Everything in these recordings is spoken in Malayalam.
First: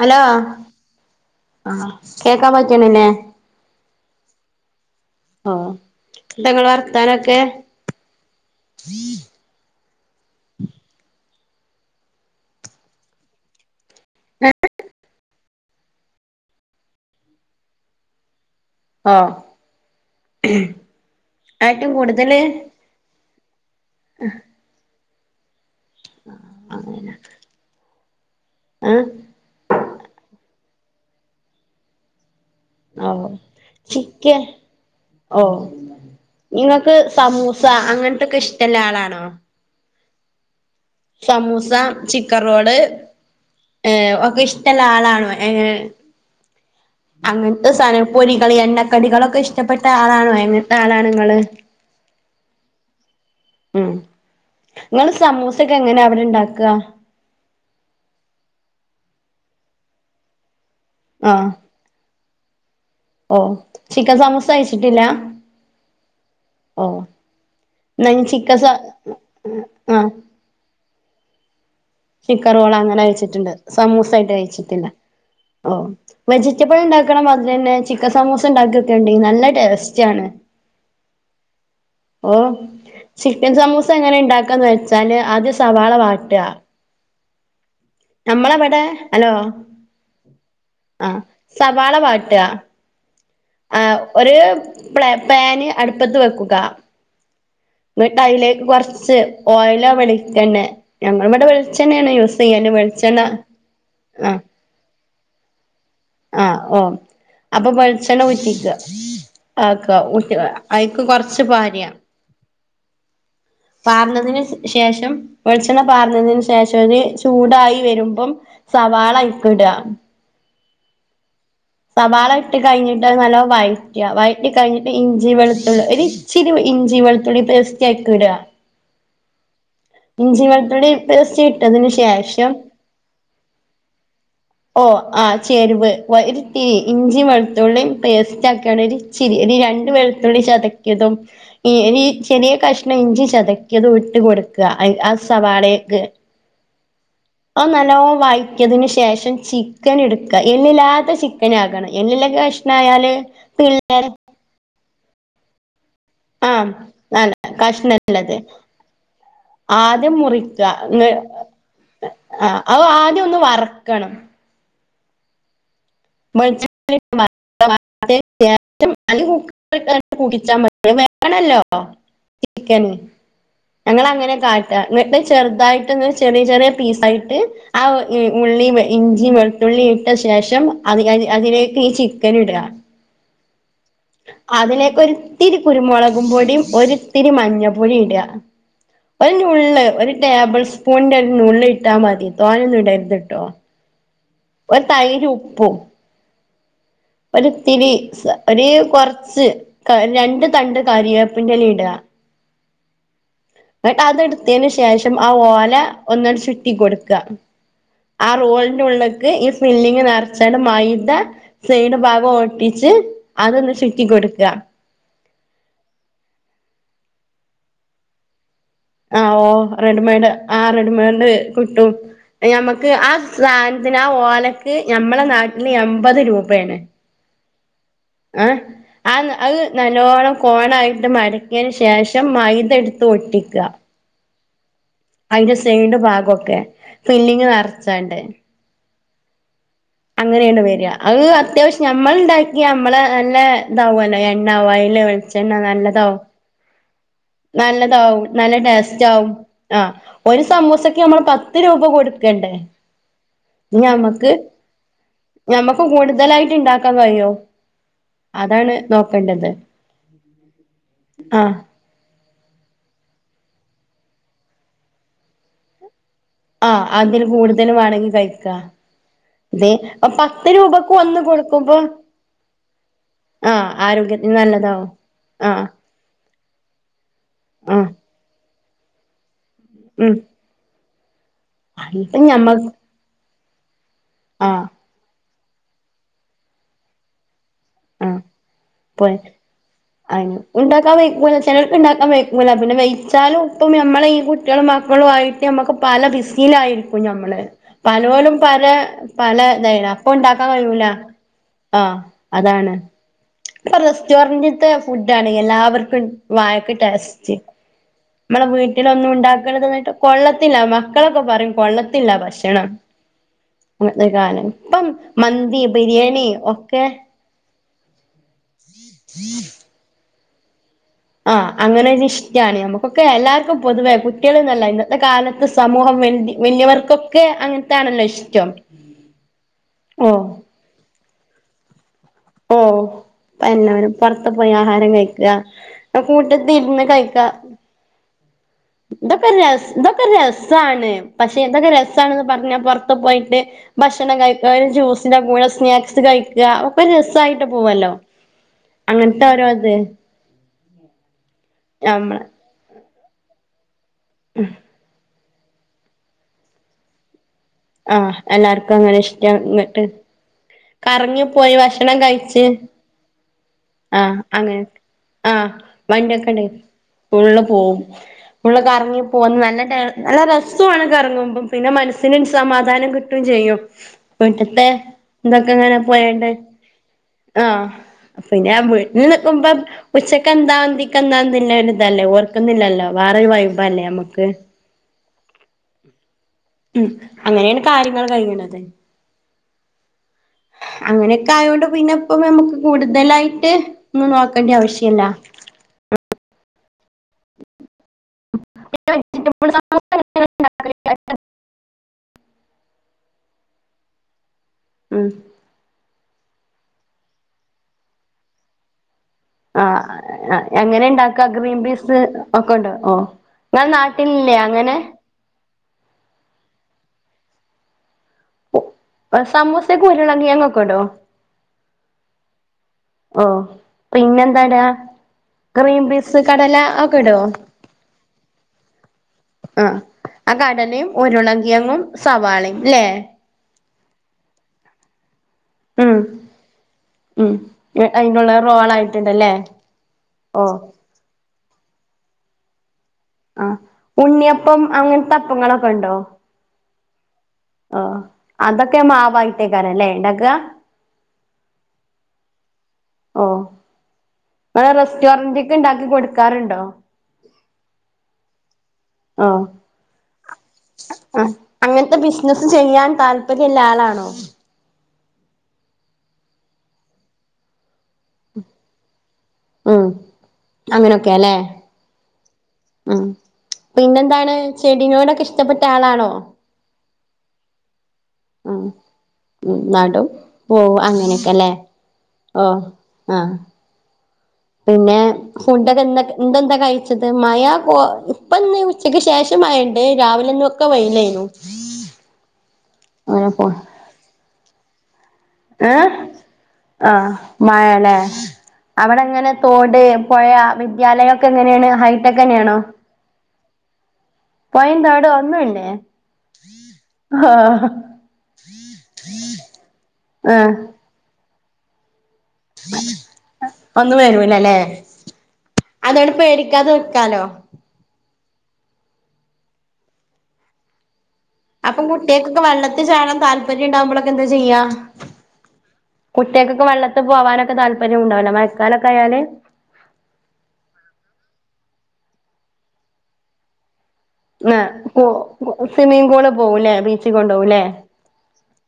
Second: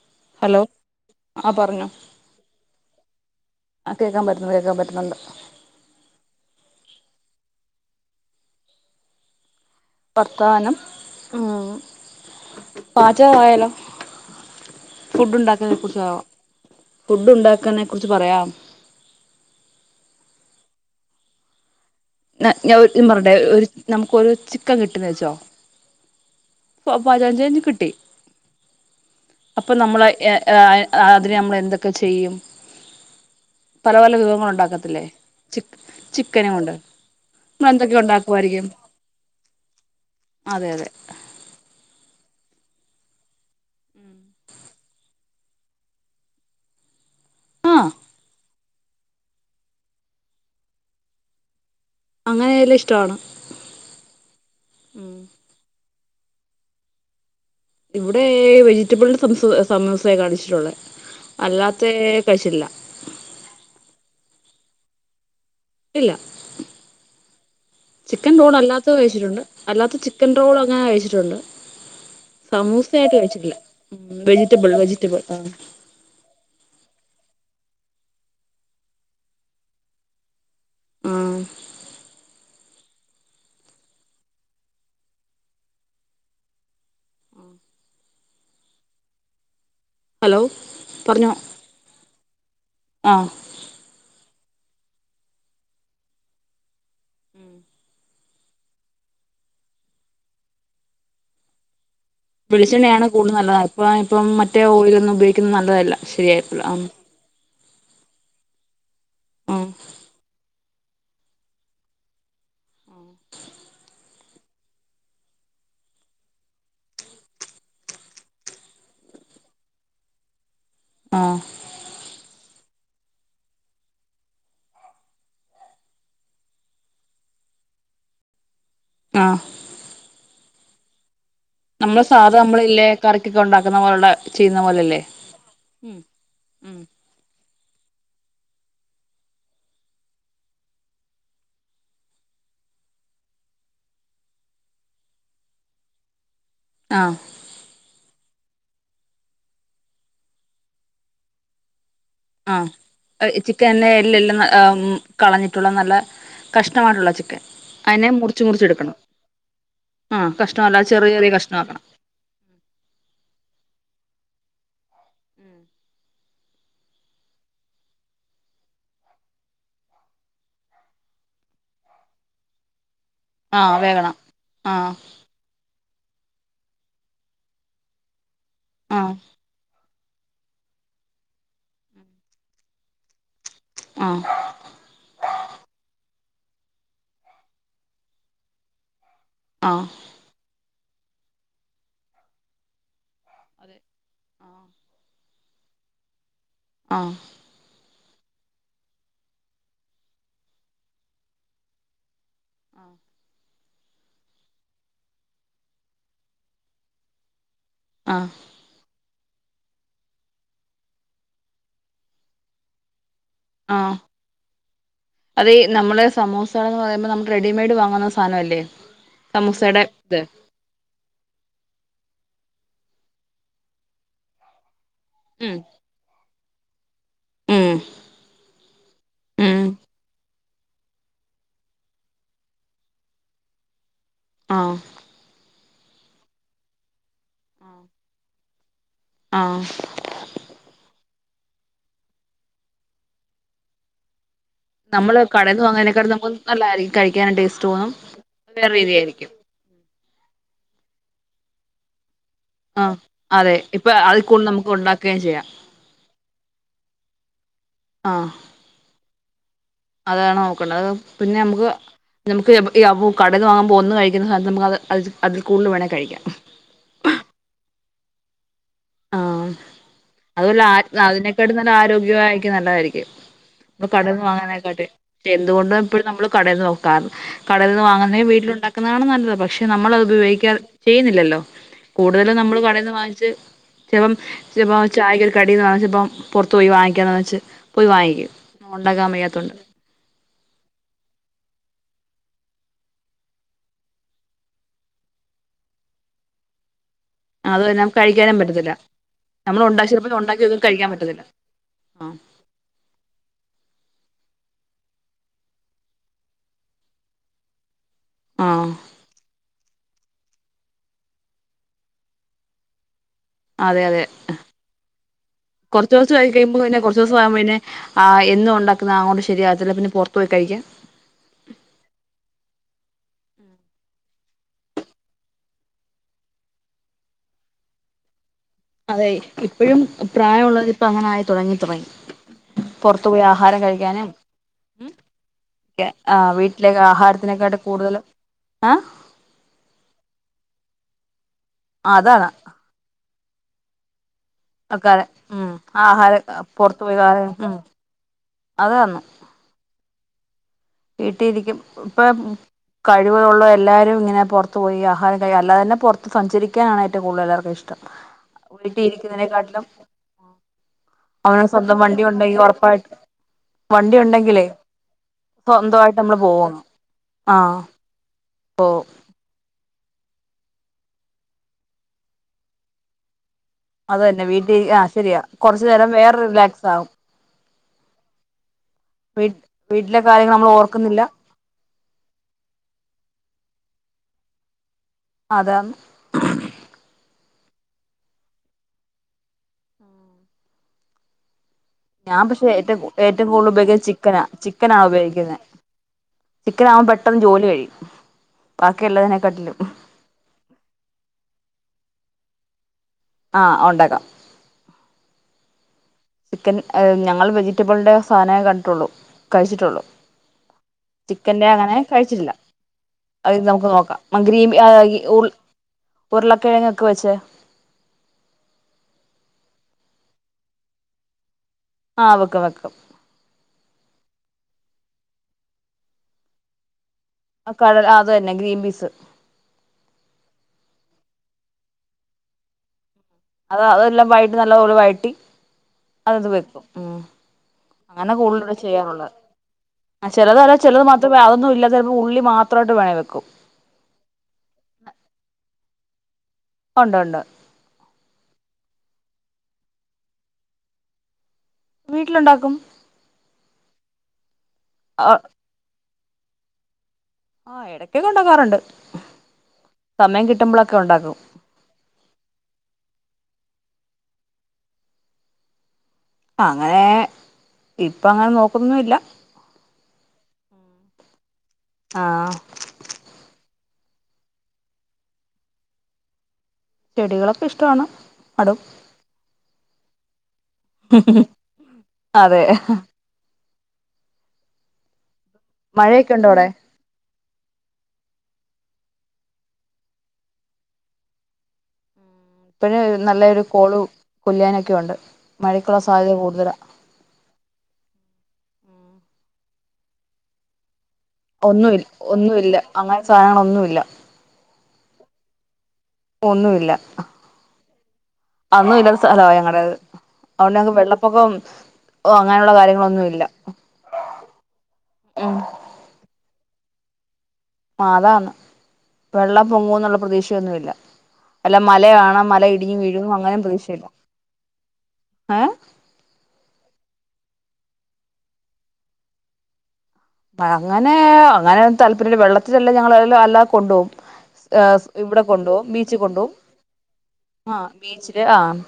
ഹലോ ആ പറഞ്ഞോ ആഹ്‌ കേക്കാൻ പറ്റ്ണ് ല്ലെ ആ കേക്കാൻ പറ്റുന്നുണ്ട് കേക്കാൻ പറ്റുന്നുണ്ട് ഓഹ ന്താ ങ്ങള വർത്താനൊക്കെ വർത്താനം ഉമ് പാചക ആയാലോ ഫുഡ് ഉണ്ടാക്കാനെ കുറിച്ച ഫുഡ് ഉണ്ടാക്കാനെ കുറിച്ച് പറയാം അഹ് ഏറ്റവും കൂടുതല് തെ ഒരു നമ്മുക്കൊരു ചിക്കൻ കിട്ട് ന്ന് വെച്ചോ [unintelligible] കിട്ടി ഏഹ് അപ്പൊ നമ്മള ഏഹ് ഏഹ് അതിനെ നമ്മൾ എന്തൊക്കെ ചെയ്യും ആവോ പല പല വിഭങ്ങൾ ഉണ്ടാക്കത്തില്ലേ ചി ചിക്കന കൊണ്ട് നിങ്ങൾക്ക് സമൂസ നമ്മൾ എന്തൊക്കെ അങ്ങനത്തൊക്കെ ഉണ്ടാക്കുവായിരിക്കും ഇഷ്ടള്ള ആളാണോ അതെ അതെ സമൂസ ചിക്കൻ റോള് ഏയ് ഒക്കെ ഇഷ്ടമുള്ള ആളാണോ ഏയ് അങ്ങനത്തെ ആ സന പൊരികൾ എണ്ണക്കടികളൊക്കെ ഇഷ്ടപ്പെട്ട ആളാണോ എങ്ങനത്തെ ആളാണ് ങ്ങള് അങ്ങനെല്ലാം ഇഷ്ട ആടാ ഉം ഇങ്ങൾ സമൂസ ഒക്കെ എങ്ങനെ അവിടെ ഇണ്ടാക്ക? ഇവിടെ വെജിറ്റബിൾ സമോസമൂസെ കാണിച്ചിട്ടുള്ളത് ആഹ് അല്ലാത്തെ. [unintelligible] ഓഹ് ചിക്കൻസമൂസകയിച്ചിട്ടില്ല? ഇല്ല. എന്നാ ഞാൻ ചിക്കൻ റോൾ സ അല്ലാത്തത് കഴിച്ചിട്ടുണ്ട് അല്ലാത്ത ആഹ് ചിക്കൻ റോൾ അങ്ങനെ കഴിച്ചി ചിക്കൻ റോൾ അങ്ങന കഴിച്ചിട്ടുണ്ട് കഴിച്ചിട്ടില്ല സമൂസ ആയിട്ട് വെജിറ്റബിൾ കഴിച്ചിട്ടില്ല. വെജിറ്റബിൾ ആ ഓ വെജിറ്റബിൾ ഉണ്ടാക്കണം അത് തന്നെ. ചിക്കൻ സമൂസ ഉണ്ടാക്കിയൊക്കെണ്ടി നല്ല ടേസ്റ്റ് ആണ്. ആ. ഓ ചിക്കൻ സമൂസ എങ്ങനെ ഉണ്ടാക്കാന്ന് വെച്ചാല് ആദ്യംസവാള വാട്ട. നമ്മളെവിടെ ഹലോ. ഹലോ ആ പറഞ്ഞോ സവാള വാട്ട. ആ ആ ഒരു പാൻ അടുപ്പത്ത് വെക്കുക. ഉം. എന്നിട്ട് അതിലേക്ക് കുറച്ച് ഓയാലോ വെളിച്ചെണ്ണേ ഞങ്ങളിവ്ടെ വെളിച്ച് വെളിച്ചെണ്ണയാണ് കൂടുതാൽ നല്ലത് അപ്പ ഇപ്പം ആഹ് മറ്റേഓയിലെന്നും. ഉപയോഗിക്കുന്നത് നല്ലതല്ല ആഹ് ശരിയായിട്ടുള്ള ഓ ആം. അപ്പൊ വെളിച്ചെണ്ണ ഉറ്റിക്ക ആ ആക്കഉറ്റുക. അയിക്ക് കൊറച്ച് പാര. മ്മ്. പാർഞ്ഞതിന് ശേഷം വെളിച്ചെണ്ണ പാർഞ്ഞതിന് ശേഷംത് ചൂടായി വരുമ്പം. സവാളആയിക്കിട. ആ. സവാള ഇട്ട് കഴിഞ്ഞിട്ട് അത് നല്ലോം വഴറ്റയാ വഴറ്റി കഴിഞ്ഞിട്ട് ഇഞ്ചി വെളുത്തുള്ളി ഒരു ഇച്ചിരി ഇഞ്ചി. വെളത്തുള്ളി പേസ്റ്റ് അയ്കിട. ആ. ഇഞ്ചി വെളുത്തുള്ളി പേസ്റ്റ് ഇട്ടതിന് നമ്മള് സാധാ ശേഷം നമ്മളില്ലേ കറിക്കൊക്കെ ഉണ്ടാക്കുന്ന പോലുള്ള ചെയ്യുന്ന ഓ പോലെല്ലേ ആ ചെരുവ് ഉം ഉം ഇഞ്ചിവെള് വെളുത്തുള്ളിയിം പേസ്റ്റ് ആക്കിയാണ് ഒരു ഇചിരി ഒരു രണ്ട് വെളുത്തുള്ളി ചതക്കിയതും ഈ എനി ചെറിയ കഷ്ണം ഇഞ്ചി ചതക്കിയത് ഇട്ട് കൊടുക്ക ആ സവാളേക്ക്. ആഹ്. ആ നല്ലോ വായിറ്റിയതിന് ശേഷം ചിക്കൻ എടുക്ക എല്ലില്ലാത്ത ചിക്കൻ ആകണം. ആ ചിക്കന്നെ എല്ല് ഇല്ലെന്ന് കളഞ്ഞിട്ടുള്ള നല്ല ആഹ് കഷ്ടമായിട്ടുള്ള നല്ല ചിക്കൻ അതിനെ കഷ്ണള്ളത് മുറിച്ചു മുറിച്ചെടുക്കണം. ആദ്യം ആഹ മുറിക്കുക കഷ്ണമല്ല ചെറിയ ചെറിയ കഷ്ണമാക്കണം. ആ അ ആദ്യം ഒന്ന് വറക്കണം. [unintelligible] കുടിച്ചാ മ വേണല്ലോ ചിക്കന്. ആഹ് വേകണം ഞങ്ങളങ്ങനെ കാട്ട ആഹ് ന്നട്ട് ചെറുതായി ചെറിയ ചെറിയ പീസായിട്ട് ആ മ്മ് ഉള്ളീം ആഹ് ഇഞ്ചി വെളുത്തുള്ളിട്ട ശേഷം. അത് അതിലേക്ക് ഈ ചിക്കൻ ഇട. ആഹ് അതിലേക്ക് ഒരു ത്തിരി കുരുമോള ഉപ്പ്പൊടിയുംഒരുഇത്തിരി മഞ്ഞ പൊടിയും ഇട ഒരു നുള്ള് ആഹ് ഒരു ടേബിൾസ്പൂൺ. സ്പൂന്റെ ഒരു നുള്ള് ഇട്ടാമതി തോനന്നും ഇടരുത്ട്ടോ ഒരു തൈര് ഉ പു ആഹ് ഒരുത്തിരി. ഒരു കൊറച്ച് രണ്ട് തണ്ട് കറിവേപ്പിന്റെല ഇടാ. ആഹ. എന്നിട്ട് അത് എടുത്തതിന് ശേഷം ആ ഓല ഒന്ന ചുറ്റി കൊൊടുക്കുക ആ ആഹ് റോളിന്റെ ഉള്ളക് ഈ ഫില്ലിങ് നിറചാണ്ട് മൈദ സൈഡ് ഭാഗം ഓട്ടിച്ചച്ച് ആഹ അതെ നമ്മള സമുസന്ന് പറയുമ്പോ നമ റെഡിമെയ്ഡ് വങ്ങുന്ന സാധന അല്ലേ ആ ഓ റെഡിമെയഡ് ആ് റെഡിമെയഡ് കിട്ടും ഞമ്മക്ക് ആ സാധനത്തിന് ആ ഓലക്ക് ഞമ്മളെ ഉം നാട്ടില് എപ്പത് രൂപയാണ് ഉം ആ ആ ഉം അഹ് നല്ലോണം കോണായിട്ട് മടക്കിയതിന് ശേഷം മൈദ എടുത്ത് ഒട്ടിക്കുക ആഹ ചെയ്യേണ്ട ഭാഗമൊക്കെ ഫില്ലിംഗ് നെറച്ചാണ്ട് ആഹ് അങ്ങനെണ് വര അഹ് അത്യാവശ്യം നമ്മൾണ്ടാക്കിയ നമ്മളെന്നെ താവല്ലേ. എണ ഓയിൽ നമ്മള് വെളിച്ചെണ്ണ കടയിൽന്ന് വാങ്ങുന്നതിനേക്കാൾ നല്ലതോ നമുക്ക് നല്ലതായിരിക്കും കഴിക്കാനും ടേസ്റ്റ് തോന്നും നല്ലതാവും നല്ല വേറെ ടേസ്റ്റ് രീതിയായിരിക്കും ആവും ആഹ് ഒരു സമൂസക്ക് നമ്മൾ പത്ത് രൂപ കൊടു ആഹ് അതെ [inaudible] ഇപ്പൊ അതിൽ ഞമ്മക്ക് കൂടുതൽ നമുക്ക് ഉണ്ടാക്കുകയും ചെയ്യാം ഞമ്മക്ക് കൂടുതലായിട്ട് ഉണ്ടാക്കാൻ കഴിയും. ആഹ് [unintelligible] അതാണ് നോക്കേണ്ടത്. അതാണ് നോക്കേണ്ടത് അത് പിന്നെ ആ നമുക്ക് നമുക്ക് ഈ ബു കടന്ന് വക്കാൻ പൊന്ന് കഴിക്കുന്ന നമ്മക്ക് അത് അതിൽ കൂടുതൽവേണേ കഴിക്കാം. ആഹ് അതിൽ കൂടുതല് വേണെങ്കി കഴിക്കാ. ആഹ് അതുവല്ല അ ഒന്ന് അതിനൊക്കാട്ടു നല്ല കൊടുക്കുമ്പോ ആരോഗ്യയിരിക്കും നല്ലതായിരിക്കും. ആ കടൽന്ന് ആരോഗ്യത്തിന് വാങ്ങേക്കാട്ടെ നല്ലതാവും ആ എന്തുകൊണ്ടും എഴും നമ്മള് കടൽന്ന് നോക്കാ കടൽ ആ നിന്ന് വാങ്ങുന്ന വീട്ടിലുണ്ടാക്ക ക്കുന്നതാണ് നല്ലത്. പക്ഷെ നമ്മള ഉം അത്പയോഗിക്കാ ചെയ്യുന്നില്ലല്ലോ അപ്പൊ കൂടുതലും ഞമ്മ നമ്മൾ കടന്ന് വാങ്ങിച്ച് ചിലപ്പം ആഹ് ചിലപ്പോ ചായകൽ കടന്ന് വപ്പം പോറത്തു പോയി വാങ്ങിക്കാന്ന് വെച്ച് പോയി ആ വാങ്ങിക്കും പോ ഉണ്ടാക്കാൻ വയ്യാത്തോണ്ട് അയിന് ഉണ്ടാക്കാൻവെക്കുല ചിലർക്ക് ഉണ്ടാക്കാൻ വെയ് ഇ പിന്നെ വഴച്ചാലും ഇപ്പം മ്മളെ ഈ കുട്ടികളും മക്കളും ആയിട്ട് നമ്മുക്ക് പല ബിസിലായിരിക്കും ക്കുംമ്മള് അത് തന്നെ പലലോലു കഴിക്കാനും പല പറ്റത്തില്ല പല നമ്മള് ഇതായി ഉണ്ടാക്കി അപ്പൊ ചിലപ്പോ ഉണ്ടാക്കി ഇണ്ടാക്കാൻ വെക്കും കഴിയൂല. കഴിക്കാൻ പറ്റത്തില്ല ആ ആഹ് അതാണ്. ഇപ്പൊ റെസ്റ്റോററ്റ്ത്തെ ഫുഡ് ആണ് എല്ലാവർക്കും വായക്ക ടേസ്റ്റ്. നമ്മളെ ആഹ് വീട്ടിലൊന്നും ഉണ്ടാക്കരുന്ന് ട്ടോ കൊള്ളത്തില്ല മക്കളൊക്കെ പറയും കൊള്ളത്തില്ല ഭക്ഷണം അതെ ഈ അതെ ഇപ്പൊതെ കാലം ഇപ്പം മന്തി കുറച്ച് ബിരിയാണി ഒക്കെ ആ് എന്നും ഉണ്ടാക്കുന്ന അങ്ങോട്ട ശരിയാകന്നില പിന്നെ പുറത്ത പോയി കഴിക്കാം ആഹ അങ്ങനെൊ ഇഷ്ടാണ് നമുക്കൊക്കെ എല്ലാവർക്കും പൊതുവെ കുട്ടികളൾ ന്നല്ല ഇന്നത്തെ കാലത്ത് സമൂഹം െ വന്യവർക്കൊക്കെ അങ്ങനത്തെണലോ ഇഷ അതെ ഇപ്പഴും പ്രായമ ഉുള്ളത് ഇപ്പ അങ്ങനൊയി തുടങ്ങി തുടങ്ങി ഓഹ് പുറത്തു പോയി ആഹാരം പിന്നെ കഴിക്കാനും പുറത്ത് പോയി ആഹാരം കഴിക്കുക മ് കൂട്ടത്തി വീട്ടിലേെ ഇരുന്ന് ആഹാര കഴിക്ക അതിനെക്കാട്ട് കൂടുതും ഇതൊക്കെ ര ഇതൊക്കെ രസമാണ് പക്ഷെ ഇതൊക്കെ രസമാണ്െന്ന് അതാണ് പറഞ്ഞാ പുൊറത്ത് പോയിട്ട് ഭക്ഷണം കഴിക്കുക ആൾക്കാര് ജ്യൂസിന്റെ കൂടെ ഉം സ്നാക്സ് ആഹാരം കഴിക്കുക പുറത്തു ഒക്കെ പോയി രസമായിട്ട് ഉം പോവല്ലോ അങ്ങനത്തെ ഓരോത് വീട്ടിരിക്കും ഇപ്പൊ കഴിവുള്ള എല്ലാരും ഇങ്ങനെ പുറത്തു പോയി ആഹാരം അല്ലതന്നെ പുറത്ത് സഞ്ചരിക്കാനാണ് ഏറ്റവും കൂടുതൽ ഇഷ്ടം ആഹ എല്ലാർക്കും വീട്ടിൽ അങ്ങനെ ഇഷ്ടം ഇരിക്കുന്നതിനെക്കാട്ടിലും ഇങ്ങിട്ട് കറങ്ങി അവന് പോയി സ്വന്തം ഭക്ഷണം വണ്ടി ഉണ്ടെങ്കിൽ കഴിച് ഉറപ്പായിട്ട് വണ്ടി ഉണ്ടെങ്കിലേ ആ സ്വന്തമായിട്ട് നമ്മള് വണ്ടിയക്കെണ്ട് പോവണം ഉള് ആഹ് പോവും പോവും കറങ്ങി പൊന്ന് ന നല്ല രസമാണ് കറങ്ങുമ്പം പിന്നെ മനസ്സിന് സമാധാനം കിട്ടുകയും ചെയ്യും അത് തന്നെ വീട്ടിൽ വീട്ടത്തെ ആഹ് ശരിയാ കുറച്ചു എന്തൊക്കെങ്ങനെ നേരം വേറെ പോയണ്ട് റിലാക്സ് ആകും ആഹ പിന്നെ അ [unintelligible] ഇ വീ നക്കുമ്പ വീട്ടിലെ ഉച്ചക്ക് കാര്യങ്ങൾ നമ്മൾ എന്താതിക്ക ഓർക്കുന്നില്ല എന്താന്നല്ല ഇതല്ലേ ഓർക്കുന്നില്ലല്ലോ വേറെൊരു - ഇല്ലേ നമുക്ക് അതാ ഉം അങ്ങനെയാണ് കാര്യങ്ങൾ കഴിയണത് അങ്ങനെയൊക്കെ ആയൊണ്ട് പിന്നെപ്പ ഞാൻ പക്ഷെ നമുക്ക് ഏറ്റവും ഏറ്റവും കൂടുതൽ കൂടുതലായിട്ട് ഉപയോഗിക്കുന്നത് ഒന്നും ചിക്കനാ നോക്കേണ്ടി ചിക്കനാണ് ആവശ്യല്ല ഉപയോഗിക്കുന്നത് [unintelligible] പെട്ടെന്ന് ജോലി കഴി ബാക്കിയുള്ളതിനെക്കട്ടിലും ആഹ് ഉണ്ടകാം ഉം ടീക്കൻ ഞങ്ങൾ വെജിറ്റബിളിന്റെ സാധനേ കണ്ടിട്ടുള്ളൂ കഴിച്ചിട്ടുള്ളൂ ആഹ് എങ്ങനെ ണ്ടാക്ക ചിക്കന്റെ ഗ്രീൻ അങ്ങനെ പീസ് കഴിച്ചിട്ടില്ല ഒക്കെ ഉണ്ടോ ഓ അത് ഇങ്ങളെ നമുക്ക് നോക്കാം നാട്ടിലില്ലേ അങ്ങനെ [unintelligible] ഉരുളക്കിഴങ്ങ ഒക്കെ വെച്ച സമൂസക്കരുളങ്കി അങ്ങൊക്കിടൂവോ അവക്കെ വെക്കം ഓ പിന്നെ എന്താട ഗ്രീൻ ബീസ് കടല കടല അത് തന്നെ ഗ്രീൻ പീസ് [unintelligible] ആ ആ കടലയും ഉരുളങ്കിയങ്ങും സവാളയുംല്ലേ അത അതെല്ലാം വയട്ടി നല്ലതോള വഴറ്റി ഉം അതെത് വെക്കും ഉം അങ്ങനെ അയിനുള്ള കൂടുതല് ചെയ്യാനുള്ള റോളായിട്ടുണ്ടല്ലേ ആഹ് ഓ ചെലതത് ചെലത് മാത്രമേ അതൊന്നും ഇല്ലാതെ ഉള്ളി മാത്രമായിട്ട് വേണേ വെ ആഹ് ഉണ്ണിയപ്പം അങ്ങനത്തെ അപ്പങ്ങളൊക്കെ എണ്ടോ ഒണ്ടൊണ്ട്‌ ആഹ് അതൊക്കെ മാവായിത്തേക്കാരല്ലേ എണ്ടാക്ക വീട്ടിലുണ്ടാക്കും ഓഹ് ഇങ്ങള് റെസ്റ്റോറന്റ്ക്ക്‌ ഇണ്ടാക്കി കൊടുക്കാറിണ്ടോ ആഹ് എടക്കക്കെ എണ്ടാക്കാറെണ്ട് ആഹ് ആഹ് അങ്ങനത്തെ ബിസിനസ് ചെയ്യാൻ താൽ പര്യള്ള ആളാണോ അങ്ങനേ ഇപ്പ അങ്ങനെ നോക്കുന്നൊന്നുവില്ല അങ്ങനൊക്കെയാ അല്ലേ ആഹ് പിന്നെന്താണ് ചെടിനോടക്കെ ഇഷ്ടപ്പെട്ട ആളാണോ ചെടികളൊക്കെ ഇഷ്ട്ടാണ്. ഉം ഉം നടും പോവും അങ്ങനൊക്കെല്ലേ അതെ ഓഹ് ആഹ് പിന്നെ ഫുഡ്ഡക്കെ എന്താ മഴയൊക്കെ ഉണ്ടോ അവിടെ ഇന്തെന്താ കഴിച്ചത് മയ കൊ ഇപ്പിന്ന് ഉച്ചക്ക് ശേഷം മഴെണ്ട് രാവിലെന്നൊക്കെ വെയിലായിരുന്നു. ഇപ്പഴെ നല്ലൊരു കോളു കൊല്ല്യാനൊക്കയൊണ്ട്. ഏഹ് ആഹ് മഴേല്ലേ അവിടെങ്ങനെ തോട്, പൊഴ വിദ്യാലയം ഒക്കെ എങ്ങനെയാണ് ഒന്നുവി ഹൈടെക് ഒന്നുവില്ല തന്നെയാണോ അങ്ങനത്തെ സാധങ്ങളൊന്നുവില്ല പയെന്താ അവിടെ ഒന്നുവില്ലേ ഒന്നുമില്ല ആഹ് അന്നും ഇല്ലാത്ത സ്ഥലവാ ഞങ്ങടേത് ആഹ് അതുകൊണ്ട് ഞങ്ങക്ക് വെള്ളപ്പൊക്കം അങ്ങനെയുള്ള കാര്യങ്ങളൊന്നും ഇല്ല ഒന്നും വരൂലലെ ഉം അതോണ്ട് പേടിക്കാതെ ക്കാലോ അതാണ് വെള്ളം പൊങ്ങുവെന്നുള്ള പ്രതീക്ഷയൊന്നുമില്ല അല്ല അപ്പം മല കാണാം കുട്ടികൾക്കൊക്കെ മല ഇടിഞ്ഞു വെള്ളത്തിൽ വീഴും ചാടാൻ അങ്ങനെ താല്പര്യം പ്രതീക്ഷയില്ല ഉണ്ടകുമ്പോളൊക്കെ എന്താ ചെയ്യാ ഏ കുട്ടികൾക്കൊക്കെ വെള്ളത്തി പോവാനൊക്കെ താല്പര്യം ഉണ്ടാവില്ലെ മഴക്കാലൊക്കെ ആയാല് അങ്ങനെ അങ്ങനെ താല്പര്യം വെള്ളത്തിലെല്ലാം ഞങ്ങൾ അല്ലാതെ കൊണ്ട്പോകും ആഹ് കു ഇവിടെ കൊണ്ടു പോകും ബീച്ച് സ്വിമ്മിംഗ് പൂള് കൊണ്ടുപോവും പോവുംല്ലേ ബീച്ചിൽ ആ കൊണ്ടോവുംല്ലേ ബീച്ചില് ആഹ്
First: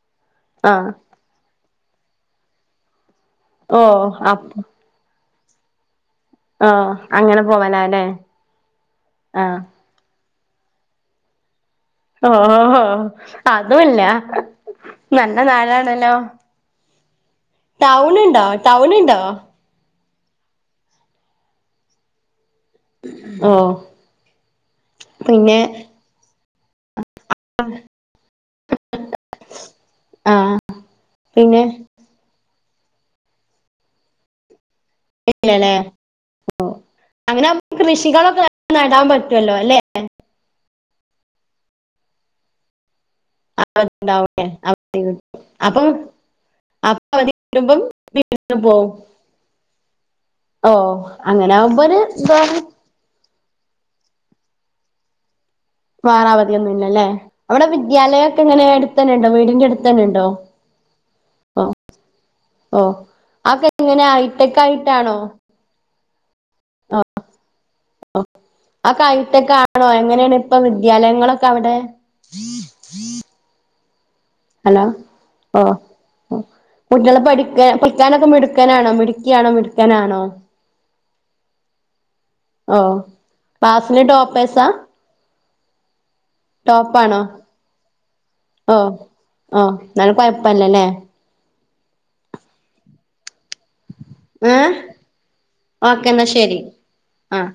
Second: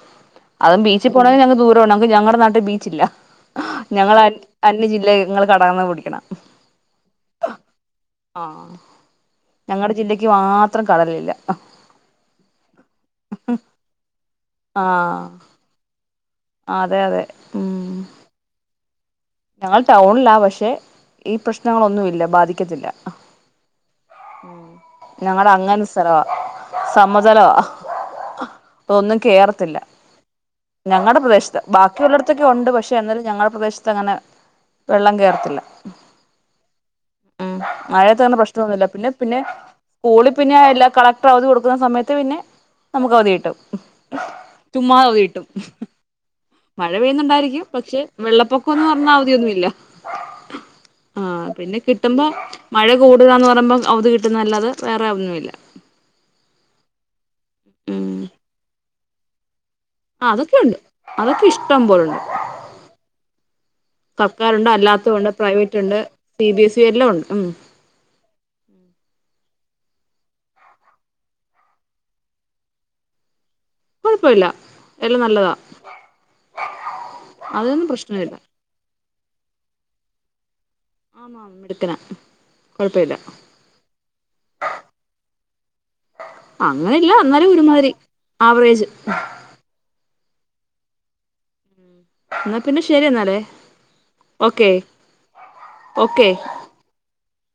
അതും ആഹ് ബീച്ചിൽ പോകണമെങ്കിൽ ഞങ്ങക്ക് ദൂരാണ് ഞങ്ങക്ക് ഞങ്ങളുടെ നാട്ടിൽ ബീച്ചില്ല ഓഹ് ഞങ്ങള് അന്യ ജില്ലയി ങ്ങൾ കടാന്ന പിടിക്കണ ആ അങ്ങനെ പോവലാലേ ആ ക്ക് മാത്രം കടലില്ല ഓ ഹോ അതുല്ല ആഹ് നല്ല നാടാണല്ലോ അതെ അതെ ഉം ടൗണിണ്ടോ ടൗൺ ണ് ഞങ്ങൾ ടൗണിലാ പക്ഷെ ഈ പ്രശ്നങ്ങളൊന്നുമില്ല ബാധി ക്കത്തില്ല. ഓ ഉം. ഞങ്ങളടെ പിന്നെ അങ്ങനൊരു സ്ഥലവാ സമതലവാ. ഒന്നും കേറത്തില്ല ആ ഞങ്ങളുടെ പ്രദേശത്ത് പിന്നെ ബാക്കിയുള്ളടത്തൊക്കെ ഉണ്ട് പക്ഷെ എന്നാലും ഞങ്ങളുടെ പ്രദേശത്ത് അങ്ങനെ വെള്ളം കേറത്തില്ല ഇല്ലല്ലേ ഓ അങ്ങനെ ഉം ആവുമ്പോ മഴയത്തങ്ങനെ കൃഷികളൊക്കെ പ്രശ്നൊന്നുമില്ല നടാൻ പിന്നെ പിന്നെ പറ്റുമല്ലോ അല്ലെ സ്കൂളി പിന്നെ എല്ലാ കളക്ടർ അവധി കൊടുക്കുന്ന സമയത്ത് പിന്നെ നമുക്ക് അവധി കിട് ട്ടും. അവധിണ്ടാവൂലേ ചുമ്മാ അവധി കിട്ടും വീട്ടും അപ്പൊ മഴ അപ്പൊ അവധി പെയ്യുന്നുണ്ടായിരിക്കും കിട്ടുമ്പം പക്ഷെ വീണ്ടും വെള്ളപ്പൊക്കം എന്ന് പോവും പറഞ്ഞ ര്യോന്നുല്ല ഓ ആ അങ്ങനെ പിന്നെ ആവുമ്പോ ഒരു കിട്ടുമ്പോ ഇതാണ് മഴ കൂടുകാ മ്പം അവധി കിട്ടുന്നതല്ലാതെ വേറെ വന്നുമില്ല വേറെ അവധി ഒന്നും ഇല്ലല്ലേ അവിടെ വിദ്യാലയൊക്കെ എങ്ങനെ അടുത്തന്നെ ഉണ്ടോ വീടിന്റെടു അതൊക്കെണ്ട് അതൊക്കെ ഇഷ്ടം പോലണ്ട് ഓ അതൊക്കെ എങ്ങനെ ഹൈടെക് കൽക്കാരുണ്ട് അല്ലാത്തും ഉണ്ട് പ്രൈവറ്റ് ഉണ്ട് സി ബി എസ് ഇ എല്ലാം ഉണ്ട് ഉം [unintelligible] ണോ എങ്ങനെയാണ് ഇപ്പൊ വിദ്യാലയങ്ങളൊക്കെ അവിടെ കുഴപ്പമില്ല ഹലോ എല്ലാം നല്ലതാ ഓ കുട്ടികളെ പഠിക്ക അതൊന്നും പഠിക്കാനൊക്കെ പ്രശ്നമില്ല മിടുക്കനാണോ മിടു [unintelligible] മടുക്കാനാണോ ആന്നാ മിടുക്കനാ ഓഹ് കുഴപ്പമില്ല പാസിന് ടോപ്പ്സാ ടോപ്പ അങ്ങനെല്ല ആണോ എന്നാലും ഒരുമാതിരി ആവറേജ് ഓഹ് ഓഹ് [unintelligible] പ്പല്ലല്ലേ എന്നാ പിന്നെ ശരിയ എന്നാലേ ഓക്കെ ഏയ് ഓകെ എന്നാ ഓക്കെ ശരി ആഹ്